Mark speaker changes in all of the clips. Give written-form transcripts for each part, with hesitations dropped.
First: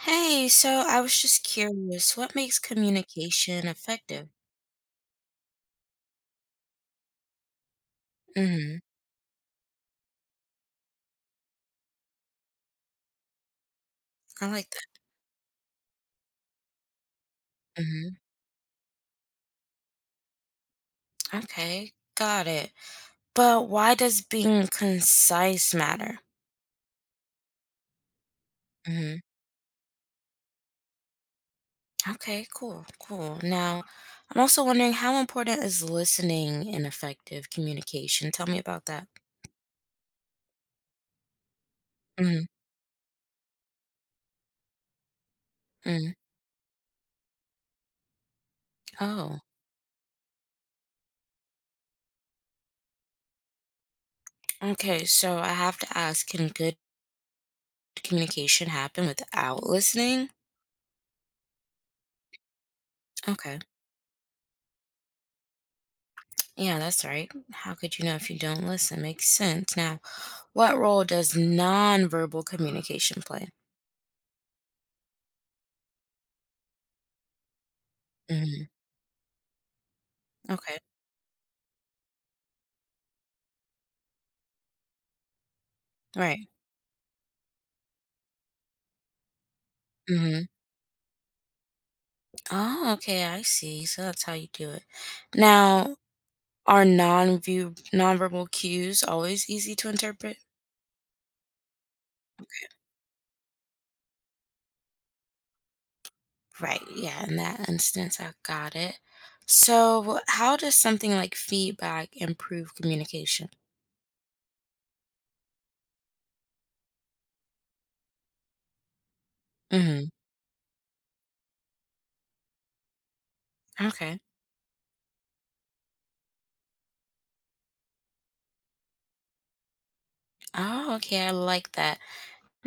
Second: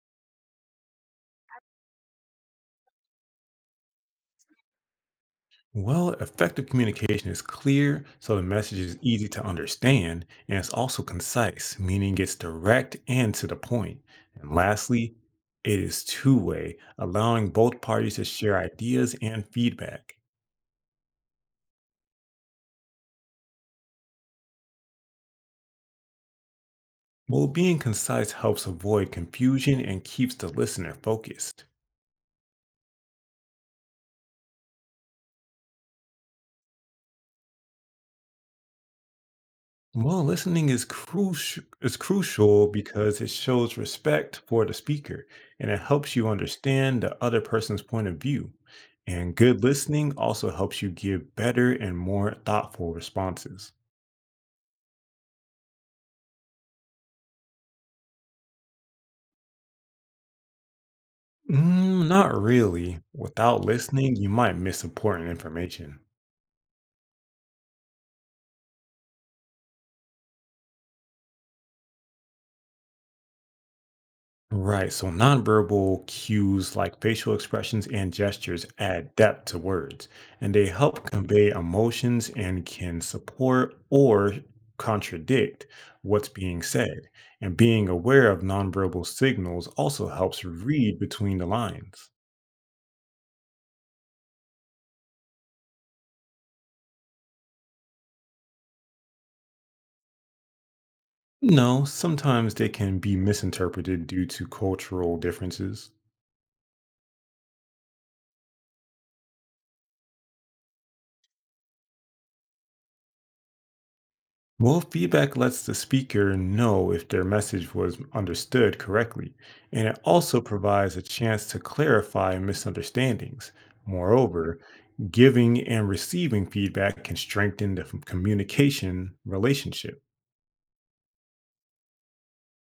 Speaker 1: Hey, so I was just curious, what makes communication effective?
Speaker 2: Well, effective communication is clear, so the
Speaker 1: Mm-hmm.
Speaker 2: message is easy to understand, and it's also concise, meaning it's direct and to the point.
Speaker 1: I
Speaker 2: And
Speaker 1: like
Speaker 2: lastly, it is two-way, allowing both
Speaker 1: that. Mm-hmm.
Speaker 2: parties to share ideas and feedback.
Speaker 1: Okay, got it. But why does being concise matter?
Speaker 2: Well, being concise helps avoid
Speaker 1: Mm-hmm.
Speaker 2: confusion and keeps the listener focused.
Speaker 1: Okay, cool, cool. Now, I'm also wondering, how important is listening in effective communication? Tell me about that.
Speaker 2: Well, listening is crucial is
Speaker 1: Mm-hmm.
Speaker 2: crucial because it shows respect for the speaker and it
Speaker 1: Mm.
Speaker 2: helps you understand the other person's point of view. And
Speaker 1: Oh,
Speaker 2: good listening also helps you give better and more thoughtful responses.
Speaker 1: okay. So I have to ask, can good communication happen without listening?
Speaker 2: Mm, not really.
Speaker 1: Okay.
Speaker 2: Without listening, you might miss important information.
Speaker 1: Yeah, that's right. How could you know if you don't listen? Makes sense. Now, what role does nonverbal communication play?
Speaker 2: Right. So nonverbal cues like facial expressions and
Speaker 1: Mhm.
Speaker 2: gestures add depth to words, and they
Speaker 1: Okay.
Speaker 2: help convey emotions and can support or contradict what's
Speaker 1: Right.
Speaker 2: being said. And being aware of nonverbal signals also helps
Speaker 1: Mhm.
Speaker 2: read between the lines.
Speaker 1: Oh, okay, I see. So that's how you do it. Now, are non-view nonverbal cues always easy to interpret?
Speaker 2: No, sometimes they can be misinterpreted due to cultural differences.
Speaker 1: Right. Yeah, in that instance, I got it. So, how does something like feedback improve communication?
Speaker 2: Well, feedback lets the speaker know if their message was understood correctly, and it
Speaker 1: Hmm.
Speaker 2: also provides a chance to clarify misunderstandings.
Speaker 1: Okay.
Speaker 2: Moreover, giving and receiving feedback can strengthen the communication relationship.
Speaker 1: Oh, okay. I like that.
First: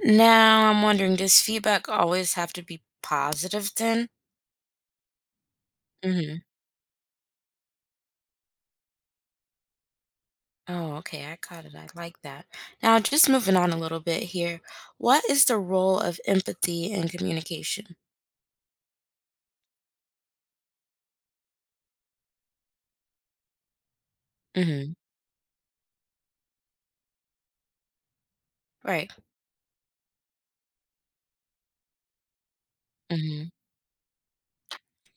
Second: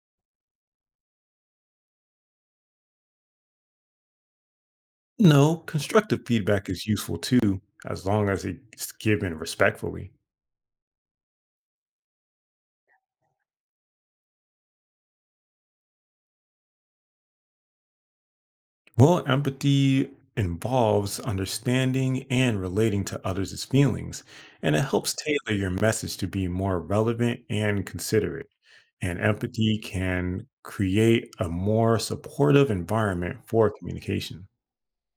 Speaker 1: Now, I'm wondering, does feedback always have to be positive then?
Speaker 2: No, constructive feedback is useful too, as long as it's given respectfully.
Speaker 1: Oh, okay. I got it. I like that. Now, just moving on a little bit here. What is the role of empathy in communication?
Speaker 2: Well, empathy involves understanding and relating to others' feelings, and it
Speaker 1: Mm-hmm.
Speaker 2: helps tailor your message to be more relevant and considerate.
Speaker 1: Right.
Speaker 2: And empathy can create a more supportive environment
Speaker 1: Mm-hmm.
Speaker 2: for communication.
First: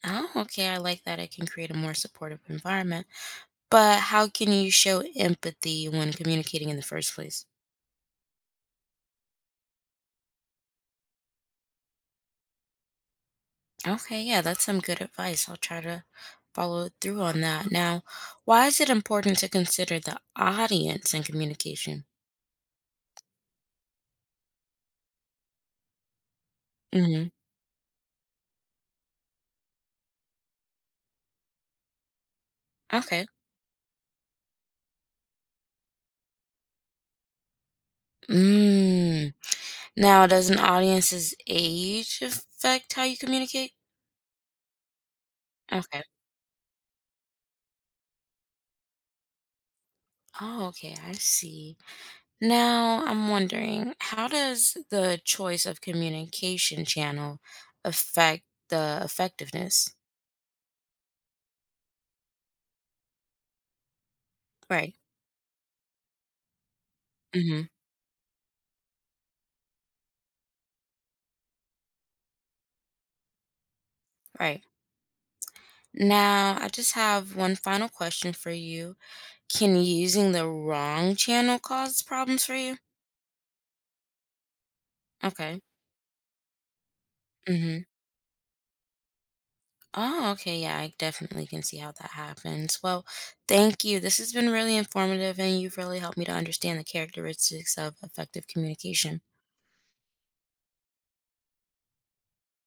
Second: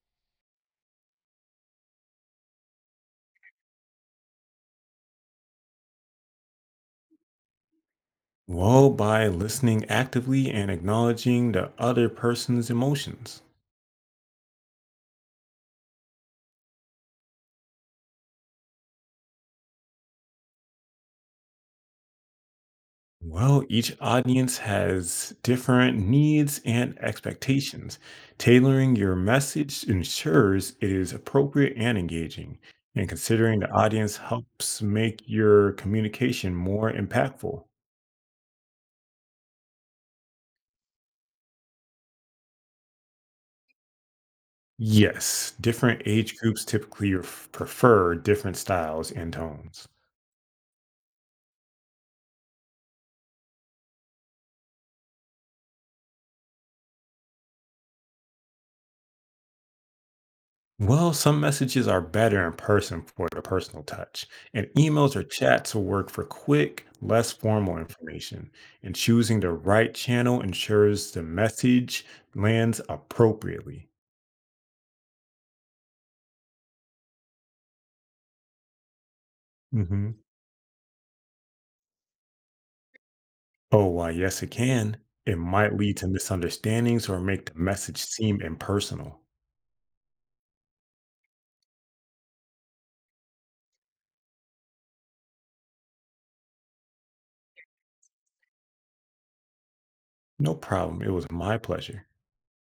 Speaker 1: Oh, okay. I like that. It can create a more supportive environment. But how can you show empathy when communicating in the first place?
Speaker 2: Well, by listening actively and acknowledging the other person's emotions.
Speaker 1: Okay. Yeah, that's some good advice. I'll try to follow through on that. Now, why is it important to consider the audience in communication?
Speaker 2: Well, each audience has different needs and
Speaker 1: Mm-hmm.
Speaker 2: expectations. Tailoring your message ensures it is appropriate and engaging, and
Speaker 1: Okay.
Speaker 2: considering the audience helps make your communication more impactful.
Speaker 1: Mm. Now, does an audience's age affect how you communicate?
Speaker 2: Yes,
Speaker 1: Okay.
Speaker 2: different age groups typically prefer different styles and tones.
Speaker 1: Oh, okay. I see. Now, I'm wondering, how does the choice of communication channel affect the effectiveness?
Speaker 2: Well, some messages are better in person for the personal touch, and
Speaker 1: Right.
Speaker 2: emails or chats will work for quick, less
Speaker 1: Mm-hmm.
Speaker 2: formal information. And choosing the right channel ensures the message lands appropriately.
Speaker 1: Right. Now, I just have one final question for you. Can
Speaker 2: Mhm.
Speaker 1: using the wrong channel cause problems for you?
Speaker 2: Oh, why, yes, it can. It
Speaker 1: Okay.
Speaker 2: might lead to misunderstandings or make the
Speaker 1: Mm-hmm.
Speaker 2: message seem impersonal.
Speaker 1: Oh, okay. Yeah, I definitely can see how that happens. Well, thank you. This has been really informative, and you've really helped me to understand the characteristics of effective communication.
Speaker 2: No problem. It was my pleasure.